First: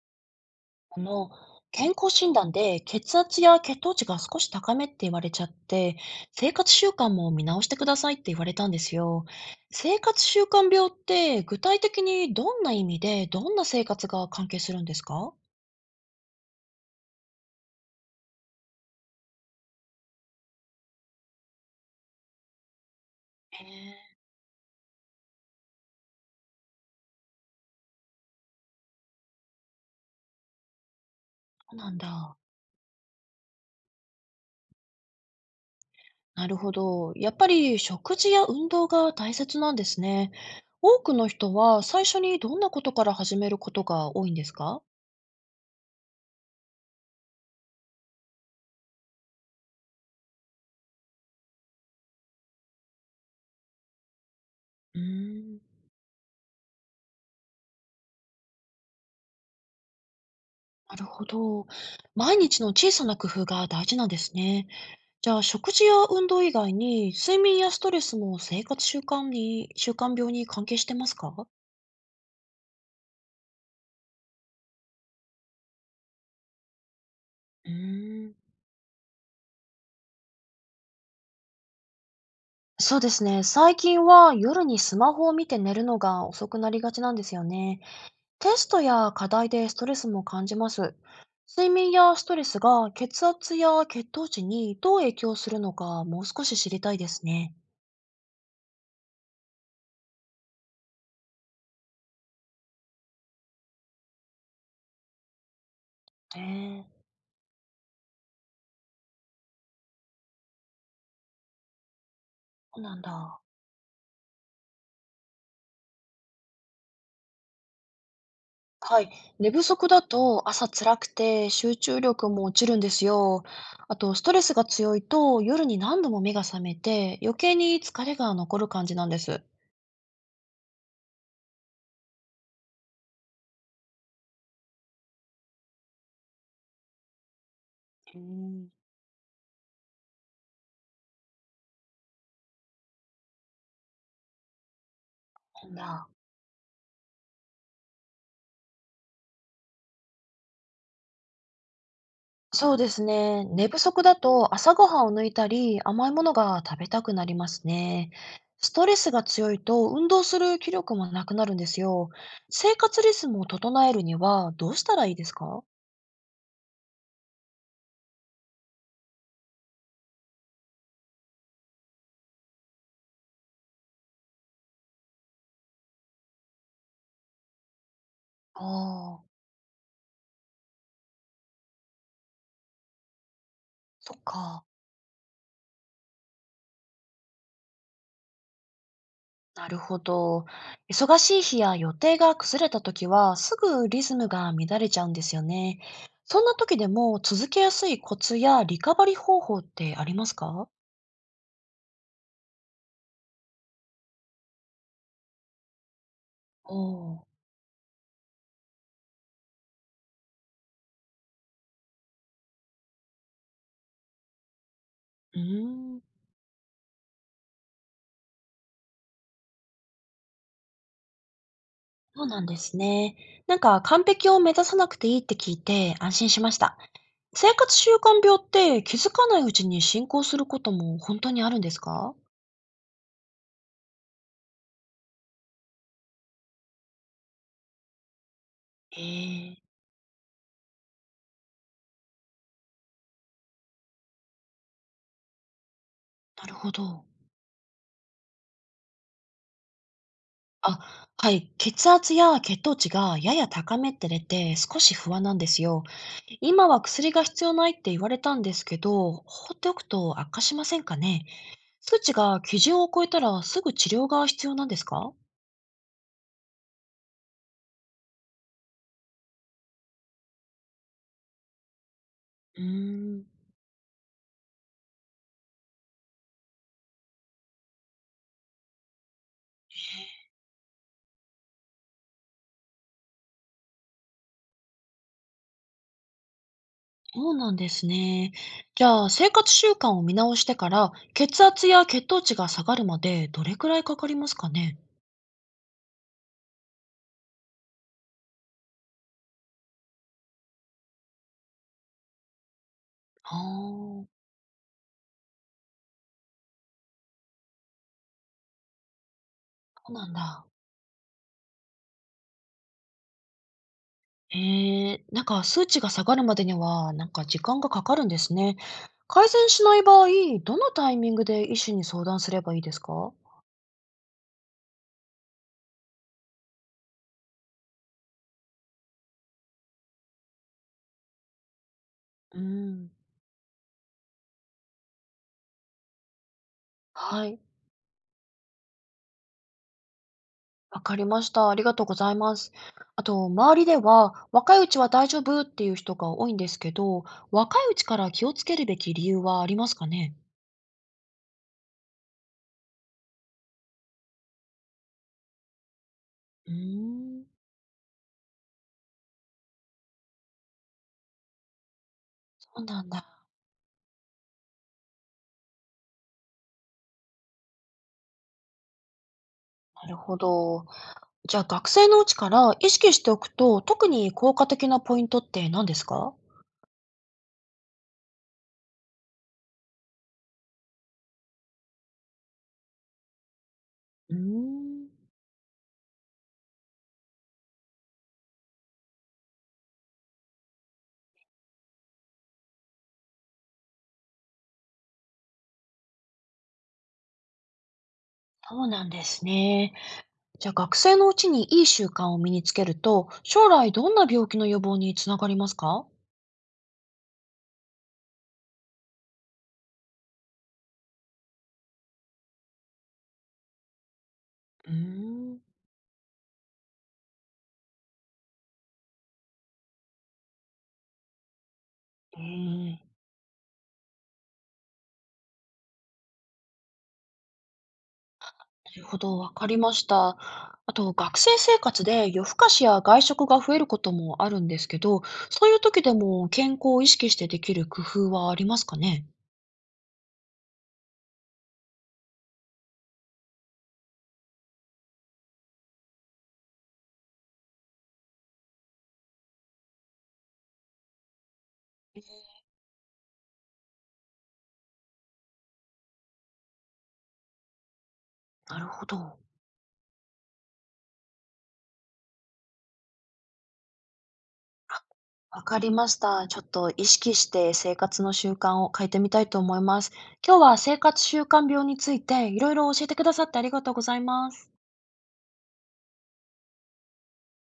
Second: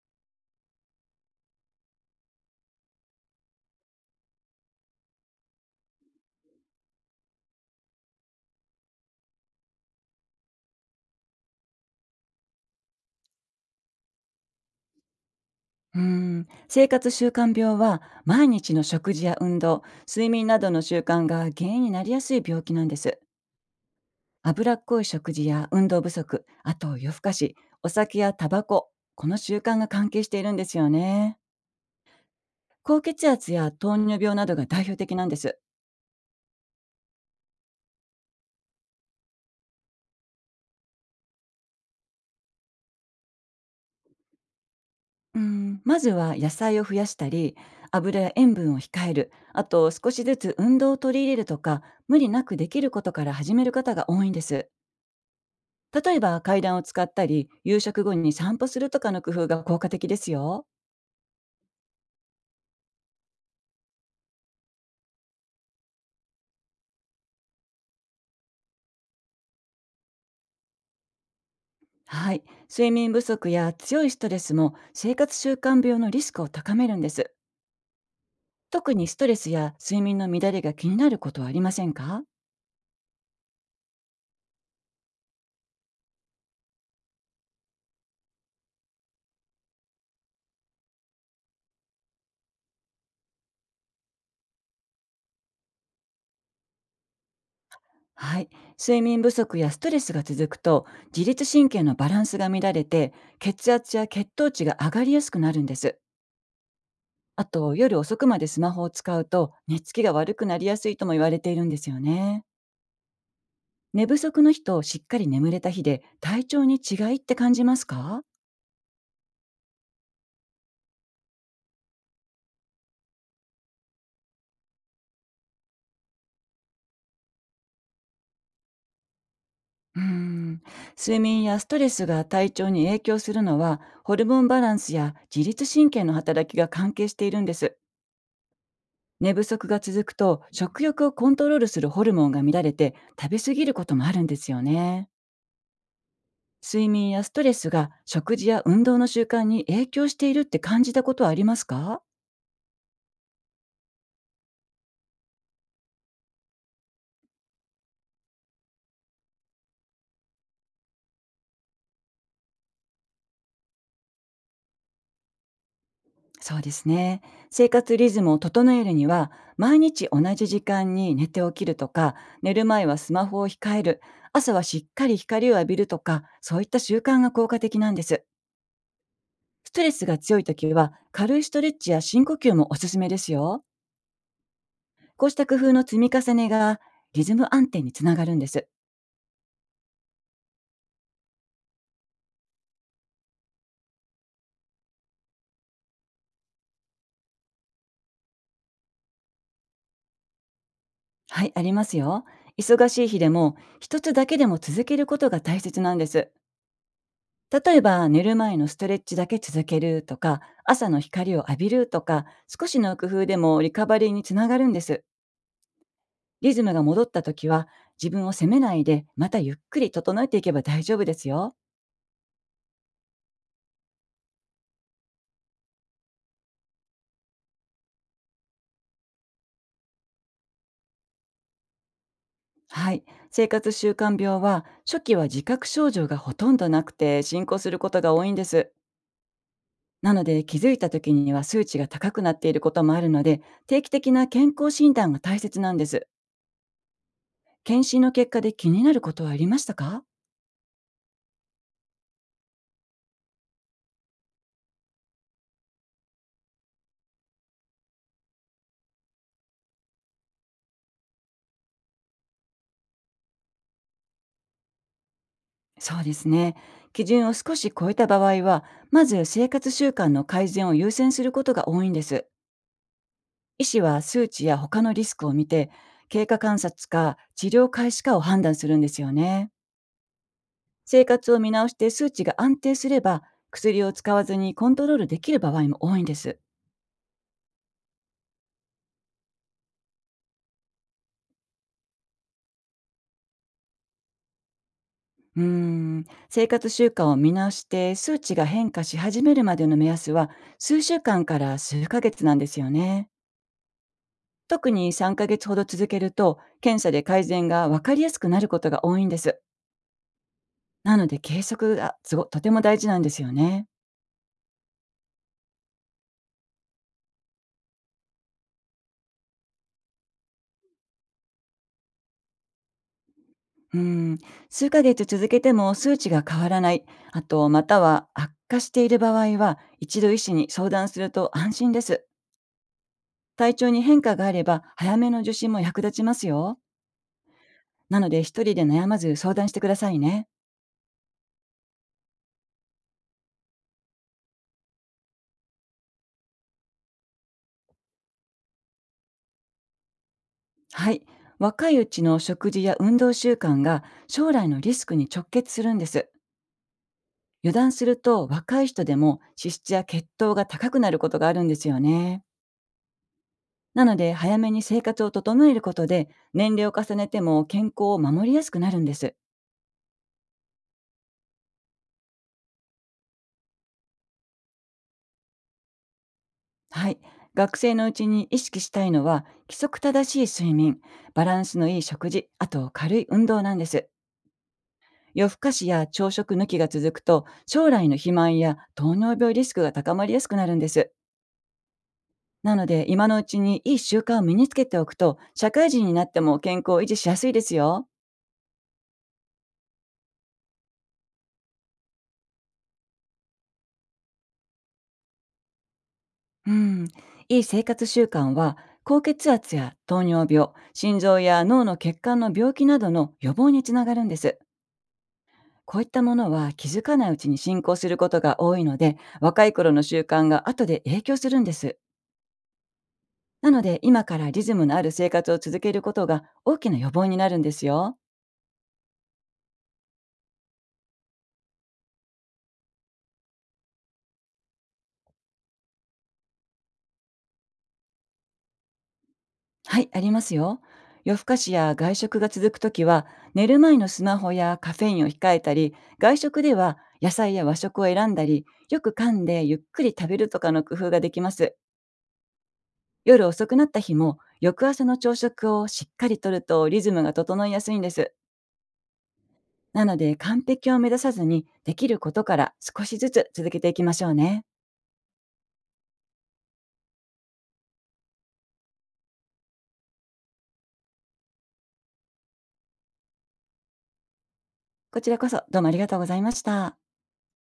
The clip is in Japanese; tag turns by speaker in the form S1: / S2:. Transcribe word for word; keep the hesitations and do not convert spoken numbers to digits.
S1: あの、健康診断で血圧や血糖値が少し高めって言われちゃって、生活習慣も見直してくださいって言われたんですよ。生活習慣病って具体的にどんな意味で、どんな生活が関係するんですか？
S2: うーん、生活習慣病は毎日の食事や運動、睡眠などの習慣が原因になりやすい病気なんです。
S1: へえ。
S2: 脂っこい食事や運動不足、あと夜更かし、お酒やタバコ、この習慣が関係しているんですよね。
S1: そうなんだ。
S2: 高血圧や糖尿病などが代表的なんです。
S1: なるほど。やっぱり食事や運動が大切なんですね。多くの人は最初にどんなことから始めることが多いんですか？
S2: うーん、まずは野菜を増やしたり、油や塩分を控える、あと少しずつ運動を取り入れるとか、無理なくできることから始める方が多いんです。
S1: うーん。
S2: 例えば階段を使ったり、夕食後に散歩するとかの工夫が効果的ですよ。
S1: なるほど。毎日の小さな工夫が大事なんですね。じゃあ、食事や運動以外に、睡眠やストレスも生活習慣に、習慣病に関係してますか？
S2: はい。睡眠不足や強いストレスも生活習慣病のリスクを高めるんです。
S1: うーん。
S2: 特にストレスや睡眠の乱れが気になることはありませんか？
S1: そうですね。最近は夜にスマホを見て寝るのが遅くなりがちなんですよね。テストや課題でストレスも感じます。睡眠やストレスが血圧や血糖値にどう影響するのか、もう少し知りたいですね。
S2: はい。睡眠不足やストレスが続くと、自律神経のバランスが乱れて、血圧や血糖値が上がりやすくなるんです。
S1: へえー。
S2: あと、夜遅くまでスマホを使うと、寝つきが悪くなりやすいとも言われているんですよね。
S1: そうなんだ。
S2: 寝不足の日としっかり眠れた日で体調に違いって感じますか？
S1: はい。寝不足だと朝辛くて集中力も落ちるんですよ。あと、ストレスが強いと夜に何度も目が覚めて余計に疲れが残る感じなんです。
S2: うーん睡眠やストレスが体調に影響するのはホルモンバランスや自律神経の働きが関係しているんです。
S1: うん、
S2: 寝不足が続くと食欲をコントロールするホルモンが乱れて食べ過ぎることもあるんですよね。
S1: なんだ。
S2: 睡眠やストレスが食事や運動の習慣に影響しているって感じたことはありますか？
S1: そうですね。寝不足だと朝ごはんを抜いたり甘いものが食べたくなりますね。ストレスが強いと運動する気力もなくなるんですよ。生活リズムを整えるにはどうしたらいいですか？
S2: そうですね。生活リズムを整えるには、毎日同じ時間に寝て起きるとか、寝る前はスマホを控える、朝はしっかり光を浴びるとか、そういった習慣が効果的なんです。
S1: ああー、
S2: ストレスが強い時は、軽いストレッチや深呼吸もおすすめですよ。
S1: そっか。
S2: こうした工夫の積み重ねが、リズム安定につながるんです。
S1: なるほど。忙しい日や予定が崩れた時は、すぐリズムが乱れちゃうんですよね。そんな時でも続けやすいコツやリカバリー方法ってありますか？
S2: はい、ありますよ。忙しい日でも、一つだけでも続けることが大切なんです。
S1: おー。
S2: 例えば寝る前のストレッチだけ続けるとか、朝の光を浴びるとか、少しの工夫でもリカバリーにつながるんです。
S1: うーん、
S2: リズムが戻った時は、自分を責めないで、またゆっくり整えていけば大丈夫ですよ。
S1: そうなんですね。なんか完璧を目指さなくていいって聞いて安心しました。生活習慣病って気づかないうちに進行することも本当にあるんですか？
S2: はい。生活習慣病は初期は自覚症状がほとんどなくて進行することが多いんです。
S1: ええー、
S2: なので、気づいた時には数値が高くなっていることもあるので、定期的な健康診断が大切なんです。
S1: なるほど。
S2: 検診の結果で気になることはありましたか？
S1: あ、はい。血圧や血糖値がやや高めって出て、少し不安なんですよ。今は薬が必要ないって言われたんですけど、放っておくと悪化しませんかね。数値が基準を超えたらすぐ治療が必要なんですか？
S2: そうですね。基準を少し超えた場合は、まず生活習慣の改善を優先することが多いんです。
S1: うーん、
S2: 医師は数値や他のリスクを見て、経過観察か治療開始かを判断するんですよね。生活を見直して数値が安定すれば、薬を使わずにコントロールできる場合も多いんです。
S1: そうなんですね。じゃあ、生活習慣を見直してから、血圧や血糖値が下がるまでどれくらいかかりますかね。
S2: うーん、生活習慣を見直して数値が変化し始めるまでの目安は、数週間から数ヶ月なんですよね。
S1: ああー、
S2: 特にさんかげつほど続けると、検査で改善がわかりやすくなることが多いんです。
S1: そうなんだ。
S2: なので、計測がすごとても大事なんですよね。
S1: えー、なんか数値が下がるまでには、なんか時間がかかるんですね。改善しない場合、どのタイミングで医師に相談すればいいですか？
S2: うん、数ヶ月続けても数値が変わらない、あと、または悪化している場合は、一度医師に相談すると安心です。
S1: うん、
S2: 体調に変化があれば、早めの受診も役立ちますよ。
S1: はい、
S2: なので、一人で悩まず相談してくださいね。
S1: わかりました。ありがとうございます。あと、周りでは若いうちは大丈夫っていう人が多いんですけど、若いうちから気をつけるべき理由はありますかね？
S2: はい。若いうちの食事や運動習慣が将来のリスクに直結するんです。
S1: うーん、
S2: 油断すると若い人でも脂質や血糖が高くなることがあるんですよね。
S1: そうなんだ。
S2: なので、早めに生活を整えることで年齢を重ねても健康を守りやすくなるんです。
S1: なるほど。じゃあ学生のうちから意識しておくと、特に効果的なポイントって何ですか？
S2: はい。学生のうちに意識したいのは規則正しい睡眠、バランスのいい食事、あと軽い運動なんです。
S1: うーん。
S2: 夜更かしや朝食抜きが続くと将来の肥満や糖尿病リスクが高まりやすくなるんです。なので、今のうちにいい習慣を身につけておくと社会人になっても健康を維持しやすいですよ。
S1: そうなんですね。じゃあ学生のうちにいい習慣を身につけると、将来どんな病気の予防につながりますか？
S2: うん、いい生活習慣は高血圧や糖尿病、心臓や脳の血管の病気などの予防につながるんです。
S1: うーん。
S2: こういったものは気づかないうちに進行することが多いので、若い頃の習慣が後で影響するんです。
S1: うーん、な
S2: なので、今からリズムのある生活を続けることが大きな予防になるんですよ。
S1: るほど、わかりました。あと、学生生活で夜更かしや外食が増えることもあるんですけど、そういう時でも健康を意識してできる工夫はありますかね？
S2: はい、ありますよ。夜更かしや外食が続くときは、寝る前のスマホやカフェインを控えたり、外食では野菜や和食を選んだり、よく噛んでゆっくり食べるとかの工夫ができます。夜遅くなった日も、翌朝の朝食をしっかりとるとリズムが整いやすいんです。
S1: なるほど。
S2: なので、完璧を目指さずに、できることから少しずつ続けていきましょうね。
S1: あ、わかりました。ちょっと意識して生活の習慣を変えてみたいと思います。今日は生活習慣病についていろいろ教えてくださってありがとうございます。
S2: こちらこそどうもありがとうございました。